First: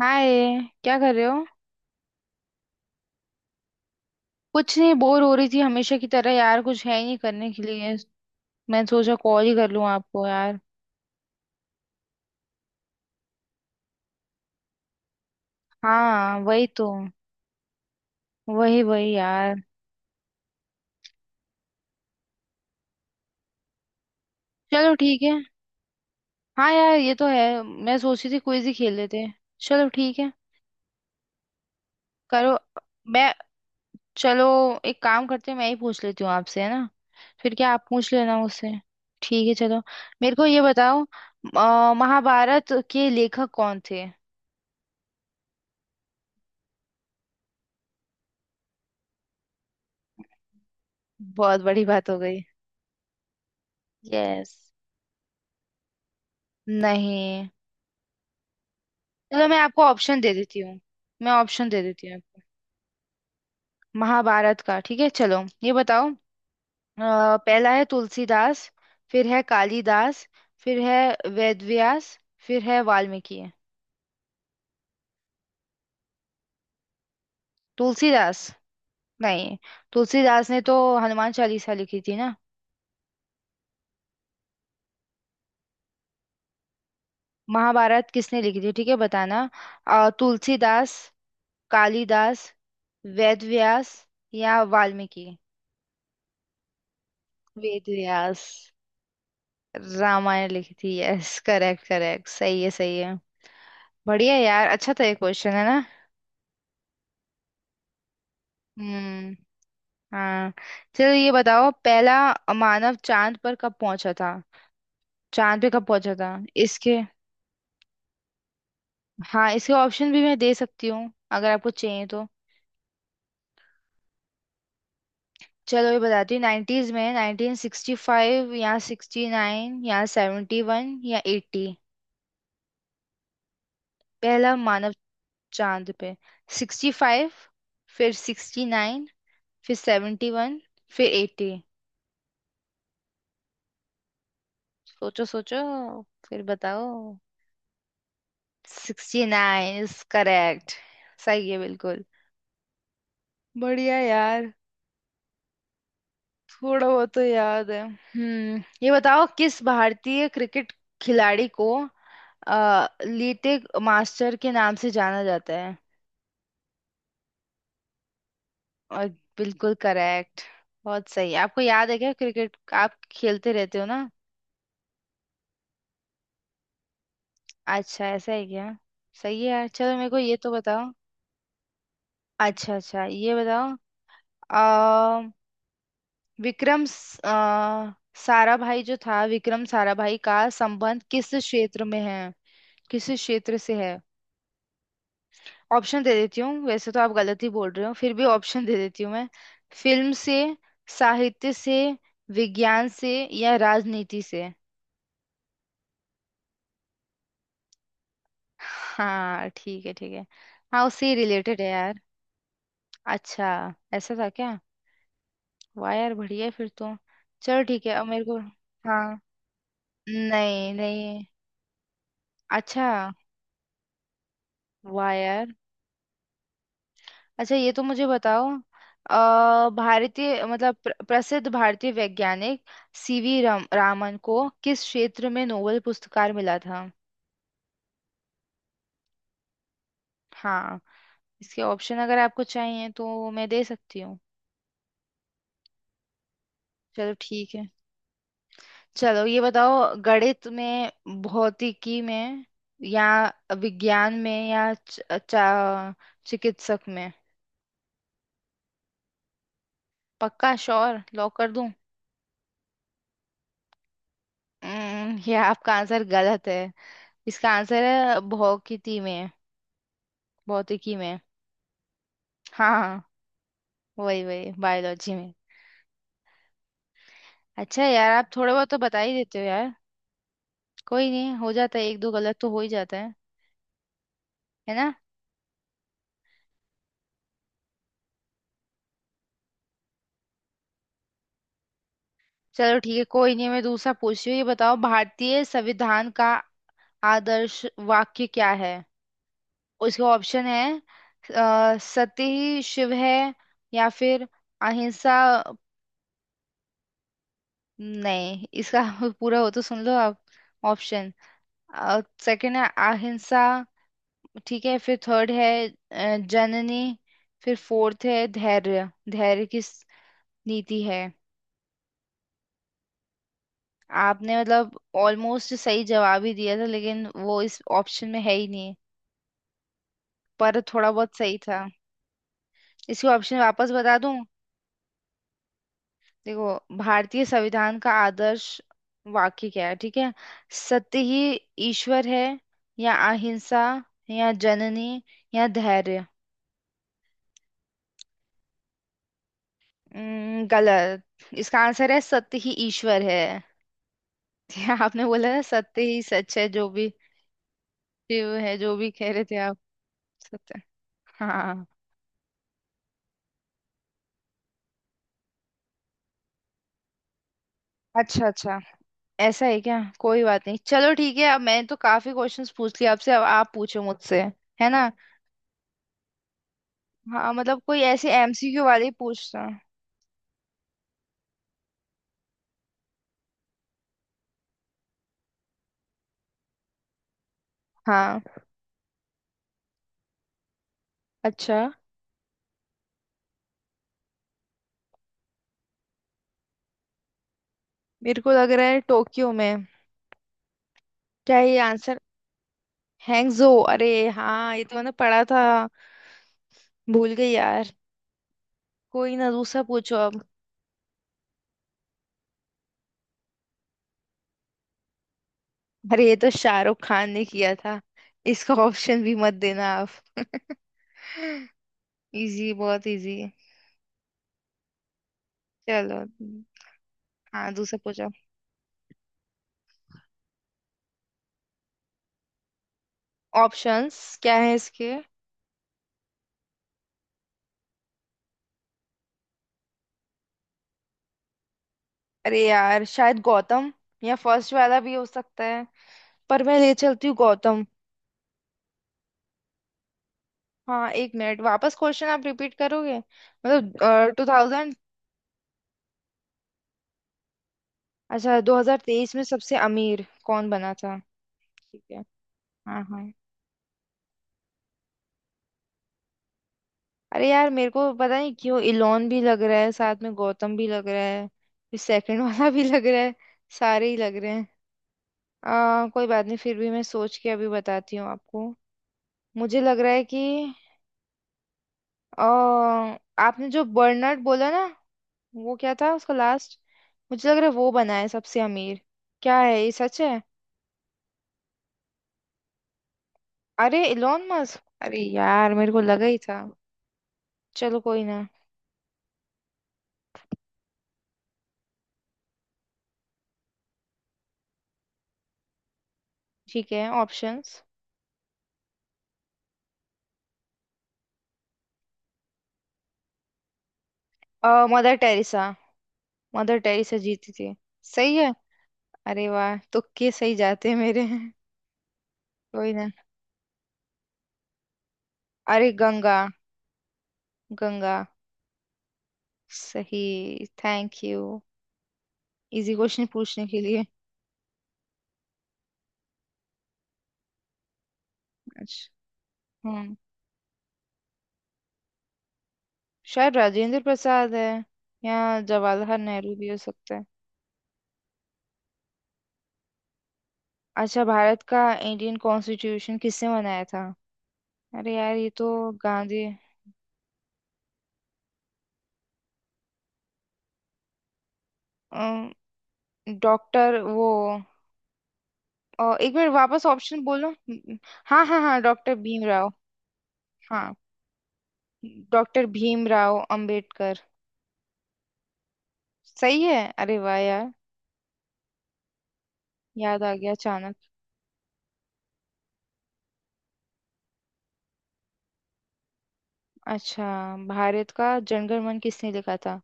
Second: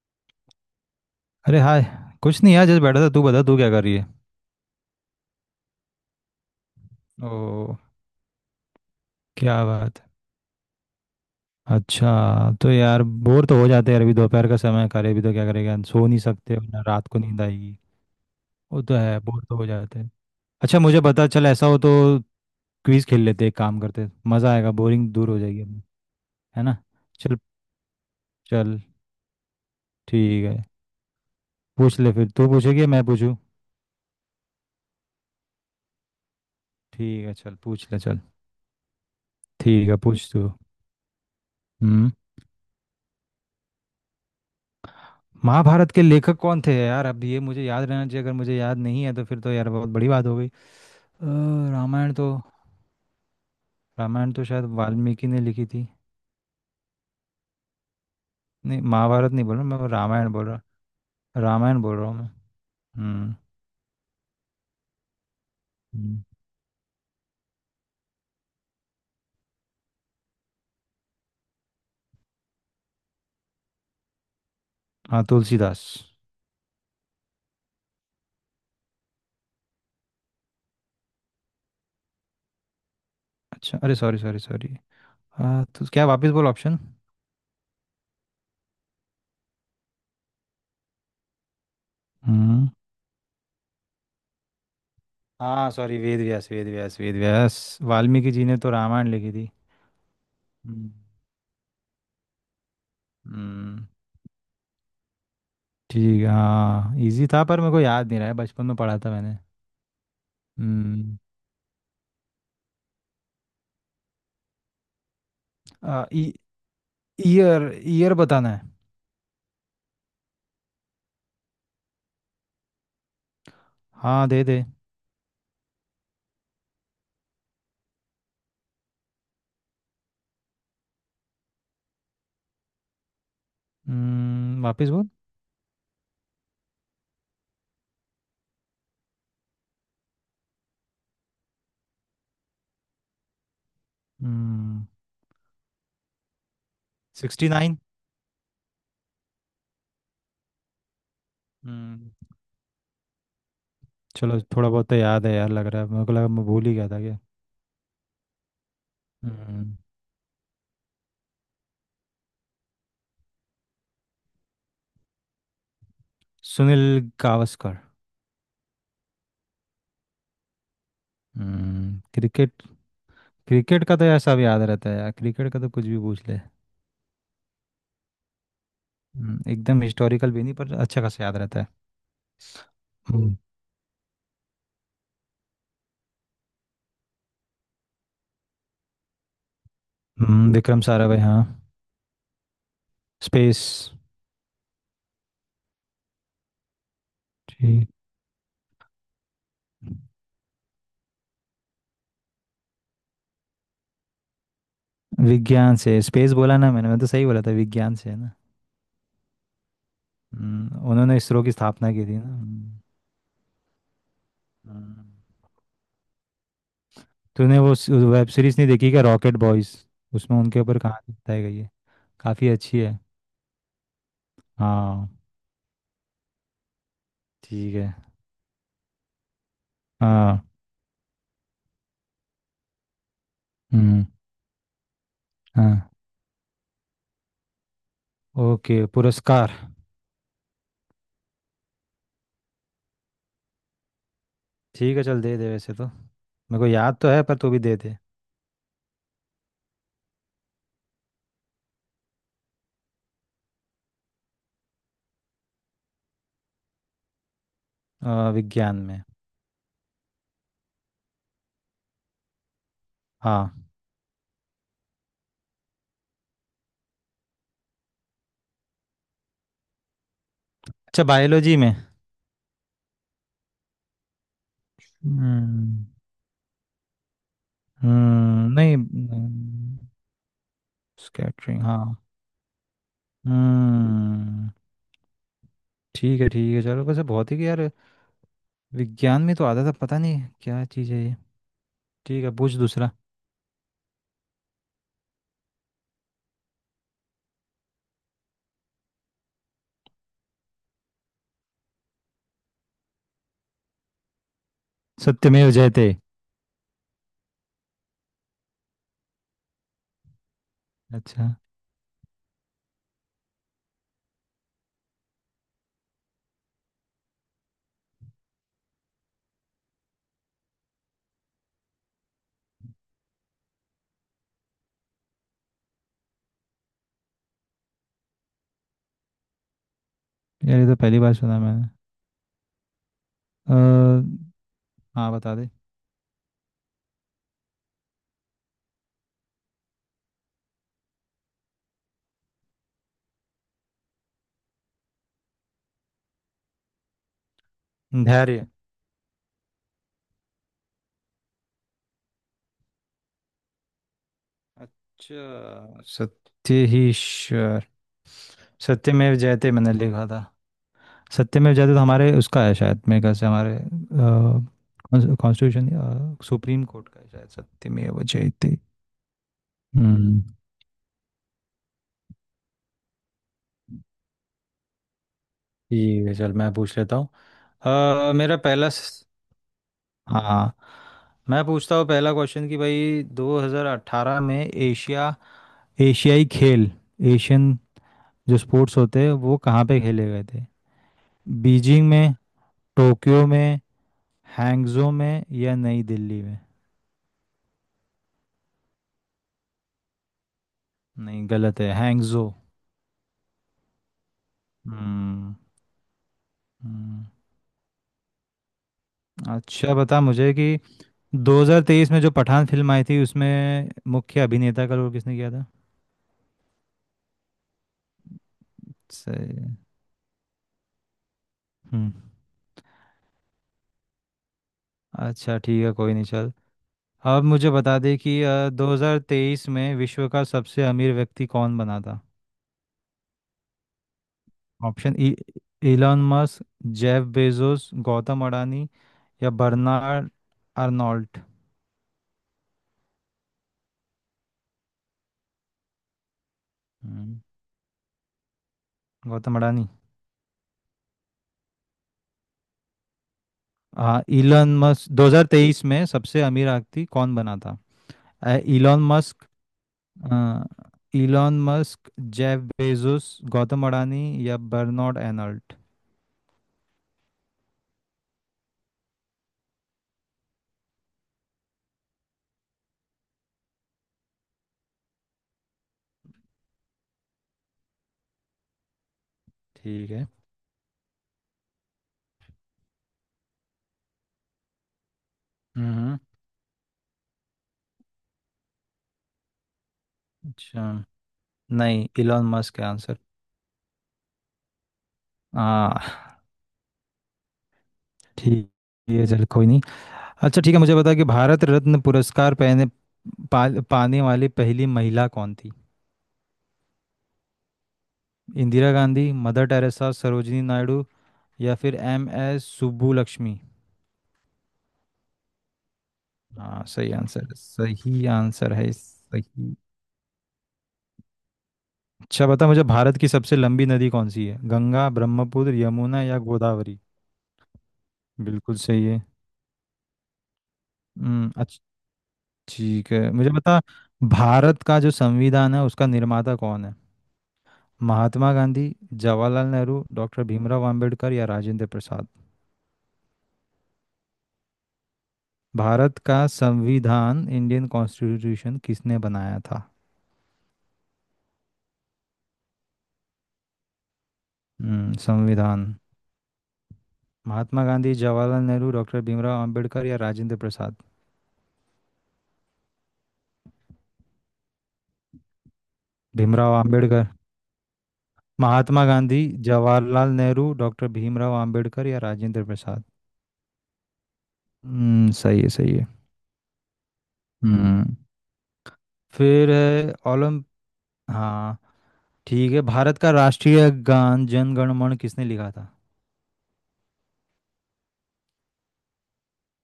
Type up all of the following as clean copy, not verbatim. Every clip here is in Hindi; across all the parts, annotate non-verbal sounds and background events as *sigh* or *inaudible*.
हाय, क्या कर रहे हो? अरे हाय। कुछ नहीं यार, जस्ट बैठा था, तू बता तू क्या कर रही है। कुछ नहीं, बोर हो रही थी हमेशा की तरह। यार कुछ है ही नहीं करने के ओ, लिए। मैं सोचा कॉल ही क्या कर लूं बात है। आपको यार। अच्छा तो यार बोर तो हो जाते हैं यार, अभी दोपहर का समय है, करे भी तो क्या करेगा, सो नहीं हाँ सकते और वही ना तो। रात को नींद आएगी। वो वही तो वही है, बोर यार। तो हो जाते हैं। अच्छा मुझे पता चल, ऐसा हो तो क्विज खेल लेते हैं, एक काम करते हैं, मज़ा आएगा, चलो बोरिंग ठीक दूर है। हो जाएगी अपनी, है हाँ ना। यार ये तो चल है, मैं सोच रही थी क्विज ही चल, खेल लेते हैं। चलो ठीक है। ठीक है पूछ ले, फिर तू करो। पूछेगी या मैं मैं। पूछूं। चलो। एक काम करते हैं, मैं ही पूछ लेती हूँ आपसे, है ना? ठीक है चल फिर क्या आप पूछ ले पूछ चल। लेना मुझसे। ठीक है चलो। ठीक है पूछ मेरे को तू। ये बताओ। हम्म। महाभारत के लेखक कौन थे? महाभारत के लेखक कौन थे यार, अब ये मुझे याद रहना चाहिए, अगर मुझे याद नहीं है तो फिर तो यार बहुत बड़ी बात हो गई। बहुत बड़ी बात रामायण हो तो गई। रामायण तो यस। शायद वाल्मीकि ने लिखी थी। नहीं। नहीं, महाभारत नहीं चलो बोल मैं रहा आपको मैं, ऑप्शन दे रामायण बोल देती हूँ। रहा। मैं ऑप्शन रामायण दे बोल देती रहा हूँ हूँ मैं। आपको। हम्म। महाभारत का, ठीक है चलो ये बताओ। हम्म। पहला है तुलसीदास, फिर है कालिदास, फिर है वेदव्यास, फिर है वाल्मीकि। हाँ तुलसीदास। तुलसीदास? नहीं, तुलसीदास ने तो हनुमान चालीसा लिखी थी ना। अच्छा, अरे सॉरी सॉरी सॉरी। हाँ तो क्या, वापस बोल ऑप्शन। महाभारत किसने लिखी थी, ठीक है बताना। तुलसीदास, कालिदास, हम्म। वेदव्यास या वाल्मीकि। हाँ सॉरी, वेद व्यास वेद व्यास वेद व्यास। वाल्मीकि वेदव्यास। जी ने तो रामायण लिखी थी। रामायण लिखी हम्म। थी, यस। करेक्ट करेक्ट, सही है सही है। हम्म। बढ़िया यार, अच्छा था ये क्वेश्चन, है ना। ठीक है, हाँ इजी था पर मेरे को याद नहीं रहा है, बचपन में पढ़ा था हम्म, मैंने। हाँ। चलो हम्म। ये बताओ, पहला मानव चांद पर कब पहुंचा था? चांद पे कब आ, पहुंचा था? ई- इसके, ईयर ईयर बताना है। हाँ इसके ऑप्शन भी मैं दे सकती हूँ अगर आपको चाहिए तो। हाँ दे दे। चलो ये बताती हूँ। नाइन्टीज में, 1965 या 69 या 71 या 80। पहला हम्म, वापस मानव बोल। चांद पे, 65, फिर 69, फिर 71, फिर 80। हम्म। सोचो सोचो, फिर बताओ। Sixty nine. 69 इज करेक्ट, सही है बिल्कुल। हम्म। बढ़िया चलो यार। थोड़ा बहुत तो याद है यार, लग रहा है, मेरे को लगा मैं भूल ही थोड़ा गया था बहुत क्या। तो याद है, हम्म। ये बताओ, किस हम्म। भारतीय क्रिकेट खिलाड़ी को लीटे मास्टर के नाम से जाना जाता है? सुनील गावस्कर। और, बिल्कुल करेक्ट। बहुत सही। आपको याद है हम्म, क्या क्रिकेट? क्रिकेट। आप खेलते रहते क्रिकेट हो का ना। तो यार सब याद रहता है यार, क्रिकेट का तो कुछ भी पूछ ले। अच्छा ऐसा है क्या। सही है यार। एकदम चलो मेरे को हिस्टोरिकल ये भी तो नहीं पर बताओ। अच्छा खासा याद रहता है। अच्छा अच्छा, ये हम्म। बताओ। विक्रम स- अ, साराभाई जो था, विक्रम साराभाई का विक्रम संबंध साराभाई, किस हाँ। क्षेत्र में है? किस क्षेत्र स्पेस। से है? ऑप्शन दे देती हूँ, वैसे तो आप गलत ही बोल रहे ठीक। हो, फिर भी ऑप्शन दे देती हूँ मैं। फिल्म से, साहित्य से, विज्ञान से या राजनीति से। विज्ञान से, स्पेस बोला ना मैंने, मैं तो सही बोला था, विज्ञान से, है ना। हाँ ठीक है ठीक है। हाँ उससे ही उन्होंने इसरो की रिलेटेड है स्थापना यार। की थी ना। हम्म। अच्छा, ऐसा था क्या। हम्म। वाह यार, बढ़िया है फिर तो। तूने चलो वो ठीक है। अब मेरे वेब को, सीरीज नहीं देखी क्या, हाँ रॉकेट बॉयज। उसमें उनके नहीं ऊपर कहानी नहीं। बताई गई है, काफ़ी अच्छी अच्छा। है। हाँ। वाह यार। अच्छा ये ठीक तो है। मुझे बताओ। भारतीय हाँ। मतलब प्रसिद्ध भारतीय वैज्ञानिक हम्म। रामन को किस क्षेत्र में नोबेल हाँ। पुरस्कार मिला था? ओके, पुरस्कार। हाँ इसके ऑप्शन अगर आपको चाहिए तो मैं दे सकती हूँ। ठीक है चल दे दे, वैसे तो मेरे को याद तो चलो है पर तू ठीक भी है। दे दे। चलो ये बताओ, गणित में, भौतिकी में, या विज्ञान में, या चा- चिकित्सक में। विज्ञान में। पक्का श्योर? लॉक कर दूं? हाँ। हम्म। *laughs* ये आपका आंसर गलत है। इसका आंसर है भौतिकी में, भौतिकी अच्छा में। बायोलॉजी में। हाँ हाँ, वही वही, बायोलॉजी में। हम्म। अच्छा है यार, आप थोड़ा बहुत नहीं। तो बता ही देते हो यार। कोई नहीं, हो स्कैटरिंग, जाता है, हाँ। एक दो गलत तो हो ही जाता है हम्म। है ना। ठीक है ठीक है, चलो वैसे बहुत ही यार, विज्ञान में तो आता था, पता नहीं क्या चीज़ है ये। ठीक है पूछ चलो दूसरा। ठीक है, कोई नहीं, मैं दूसरा पूछ रही हूँ। ये बताओ, भारतीय संविधान का आदर्श वाक्य क्या है? उसके ऑप्शन है, सत्य ही शिव है, या फिर अहिंसा। सत्यमेव जयते। नहीं, इसका *laughs* पूरा हो तो सुन लो आप ऑप्शन। अच्छा। सेकंड है अहिंसा, ठीक है, फिर थर्ड है जननी, फिर फोर्थ है धैर्य धैर्य की स- नीति है। आपने मतलब ऑलमोस्ट सही जवाब ही दिया था, लेकिन वो इस ऑप्शन में है ही नहीं। यार पर ये तो थोड़ा पहली बार बहुत सही सुना था। मैंने। इसके ऑप्शन वापस बता अ, दूं। हाँ बता दे। देखो, भारतीय संविधान का आदर्श वाक्य क्या है, ठीक है। सत्य ही ईश्वर है, या अहिंसा, या जननी, या धैर्य। धैर्य। गलत। इसका आंसर है सत्य ही ईश्वर है। *laughs* क्या आपने अच्छा, बोला था, सत्य ही सच है सत्य जो ही भी, ईश्वर। शिव है जो भी कह सत्यमेव रहे थे जयते आप। मैंने लिखा था। सत्य, सत्यमेव हाँ। जयते तो हमारे उसका है शायद, मेरे ख्याल से हमारे कॉन्स्टिट्यूशन सुप्रीम कोर्ट का है शायद सत्यमेव अच्छा जयते। अच्छा, ऐसा है क्या। हम्म। कोई बात नहीं, चलो ठीक है। अब मैंने तो काफी क्वेश्चंस पूछ लिए आपसे, अब आप पूछो मुझसे, है ना। ठीक है चल मैं पूछ लेता हूँ। हाँ मतलब कोई ऐसे अ, मेरा MCQ पहला वाले स- पूछना। हाँ मैं पूछता हूँ पहला क्वेश्चन कि भाई 2018 में एशिया एशियाई खेल एशियन, हाँ। जो स्पोर्ट्स होते हैं वो कहाँ पे खेले गए थे। अच्छा, बीजिंग में, टोक्यो में, हैंगजो में या नई दिल्ली में। मेरे को लग रहा है टोक्यो में। नहीं क्या, ये गलत है, आंसर हैंगजो। हैंगजो? अरे हाँ, ये तो मैंने पढ़ा हम्म। था। हम्म। भूल गई यार। कोई ना, दूसरा अच्छा पूछो बता अब। मुझे कि 2023 में जो पठान फिल्म आई थी उसमें मुख्य अभिनेता का रोल किसने किया था। अरे ये तो शाहरुख खान ने किया था। इसका ऑप्शन भी मत सही है। देना आप। *laughs* हम्म। इजी, बहुत इजी। अच्छा ठीक है, कोई चलो। नहीं चल। आप मुझे हाँ बता दूसरा दें पूछो। कि 2023 में विश्व का सबसे अमीर व्यक्ति कौन बना था। ऑप्शंस क्या है इसके? ऑप्शन ई, Elon Musk, Jeff Bezos, Gautam Adani या बर्नार्ड अर्नोल्ट। अरे यार शायद गौतम, या फर्स्ट वाला भी हो सकता है। पर मैं ले चलती हूँ हम्म, गौतम। गौतम अडानी। हाँ एक मिनट, वापस क्वेश्चन आप रिपीट करोगे? हाँ, मतलब टू इलॉन थाउजेंड मस्क 2023 में सबसे अमीर व्यक्ति कौन बना था। अच्छा, दो हजार इलॉन तेईस में मस्क सबसे अमीर कौन बना था? इलॉन ठीक मस्क है। जेफ हाँ हाँ। बेजोस, गौतम अडानी या बर्नार्ड अर्नोल्ट। अरे यार मेरे को पता नहीं क्यों इलोन भी लग रहा है, साथ में गौतम भी लग रहा है, फिर सेकंड *laughs* वाला भी लग रहा है, सारे ही लग रहे हैं। कोई बात नहीं, फिर भी मैं सोच के अभी बताती हूँ आपको। मुझे लग ठीक रहा है है। कि आ, आपने जो बर्नर्ड बोला ना, वो क्या था हम्म। उसका लास्ट। मुझे लग रहा है वो बना है सबसे अमीर। क्या है, ये सच है? अच्छा। नहीं, इलॉन मस्क है आंसर। अरे इलोन मस्क, अरे यार मेरे को हाँ। लगा ही था। चलो कोई ना। ठीक है चल, कोई नहीं। अच्छा ठीक है मुझे बता कि भारत रत्न पुरस्कार पाने वाली पहली महिला कौन थी। ठीक है। Options. Indira Gandhi, Mother Teresa, Sarojini Naidu या फिर M S Subbulakshmi. Mother Teresa. Mother हाँ सही टेरेसा जीती आंसर, थी। सही सही है। आंसर है, अरे सही। वाह, तुक्के सही जाते हैं मेरे। अच्छा बता मुझे, कोई ना। भारत की सबसे लंबी नदी कौन सी है, गंगा, ब्रह्मपुत्र, अरे यमुना गंगा, या गोदावरी। गंगा। बिल्कुल सही है। सही। थैंक यू हम्म, अच्छा इजी ठीक क्वेश्चन है, मुझे पूछने के बता लिए। भारत का जो संविधान है उसका निर्माता कौन है। महात्मा गांधी, अच्छा। जवाहरलाल नेहरू, हम्म, डॉक्टर भीमराव अंबेडकर या राजेंद्र प्रसाद। शायद राजेंद्र प्रसाद है, या भारत जवाहरलाल का नेहरू भी हो सकता है। संविधान, इंडियन कॉन्स्टिट्यूशन किसने बनाया था। अच्छा, भारत का इंडियन कॉन्स्टिट्यूशन किसने बनाया था? अरे यार ये तो संविधान। गांधी। महात्मा गांधी, जवाहरलाल नेहरू, डॉक्टर भीमराव अंबेडकर या राजेंद्र प्रसाद। डॉक्टर वो, एक बार भीमराव वापस ऑप्शन अंबेडकर। बोलो। हाँ हाँ हाँ, महात्मा डॉक्टर गांधी, भीमराव। जवाहरलाल नेहरू, हाँ डॉक्टर भीमराव अंबेडकर या राजेंद्र डॉक्टर प्रसाद। भीमराव अंबेडकर। सही है सही है। सही है अरे वाह यार। हम्म, फिर है याद आ गया ओलम। अचानक। हाँ। ठीक है, भारत का राष्ट्रीय गान जन गण मन किसने लिखा था। अच्छा, भारत का जनगण मन किसने लिखा था?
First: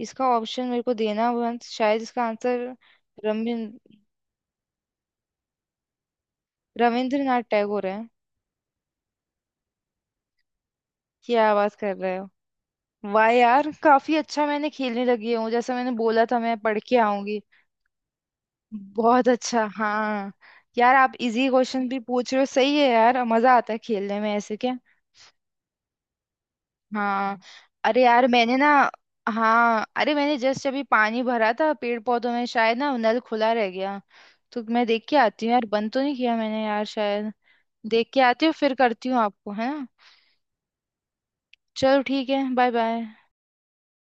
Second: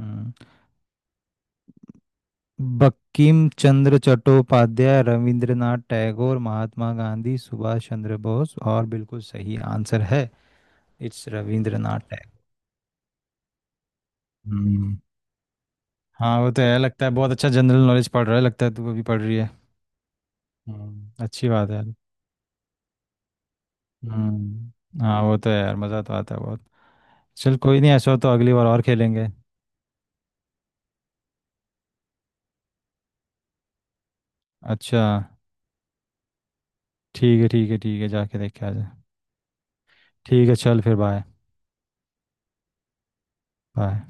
इसका ऑप्शन मेरे को देना। वंश शायद इसका आंसर। बंकिम रमिन- चंद्र चट्टोपाध्याय, रविंद्रनाथ टैगोर, महात्मा गांधी, रविंद्रनाथ टैगोर सुभाष है। चंद्र बोस, और बिल्कुल सही आंसर है। इट्स क्या आवाज कर रविंद्रनाथ रहे हो। टैगोर। वाह यार काफी अच्छा मैंने हम्म। खेलने लगी हूँ, जैसा मैंने बोला था हाँ वो मैं तो पढ़ है, के लगता है बहुत आऊंगी। अच्छा जनरल नॉलेज पढ़ रहा है, लगता है तू अभी पढ़ बहुत रही है। अच्छा, हाँ। यार आप हम्म, इजी अच्छी बात है क्वेश्चन यार। भी पूछ रहे हो, सही है यार, मजा आता है खेलने में ऐसे, क्या। हम्म, हाँ वो तो है यार, मज़ा तो आता है बहुत। हाँ। चल कोई नहीं, अरे ऐसा हो यार तो अगली मैंने बार ना, और खेलेंगे। हाँ, अरे मैंने जस्ट अभी पानी भरा था पेड़ पौधों में, शायद ना नल खुला रह गया, तो मैं अच्छा देख के आती हूँ यार। बंद तो नहीं किया मैंने यार शायद। ठीक है ठीक है ठीक है, देख के जाके आती हूँ, देख के आ फिर जा। करती हूँ आपको, है ना। ठीक है चल फिर बाय। चलो ठीक है, बाय बाय। बाय।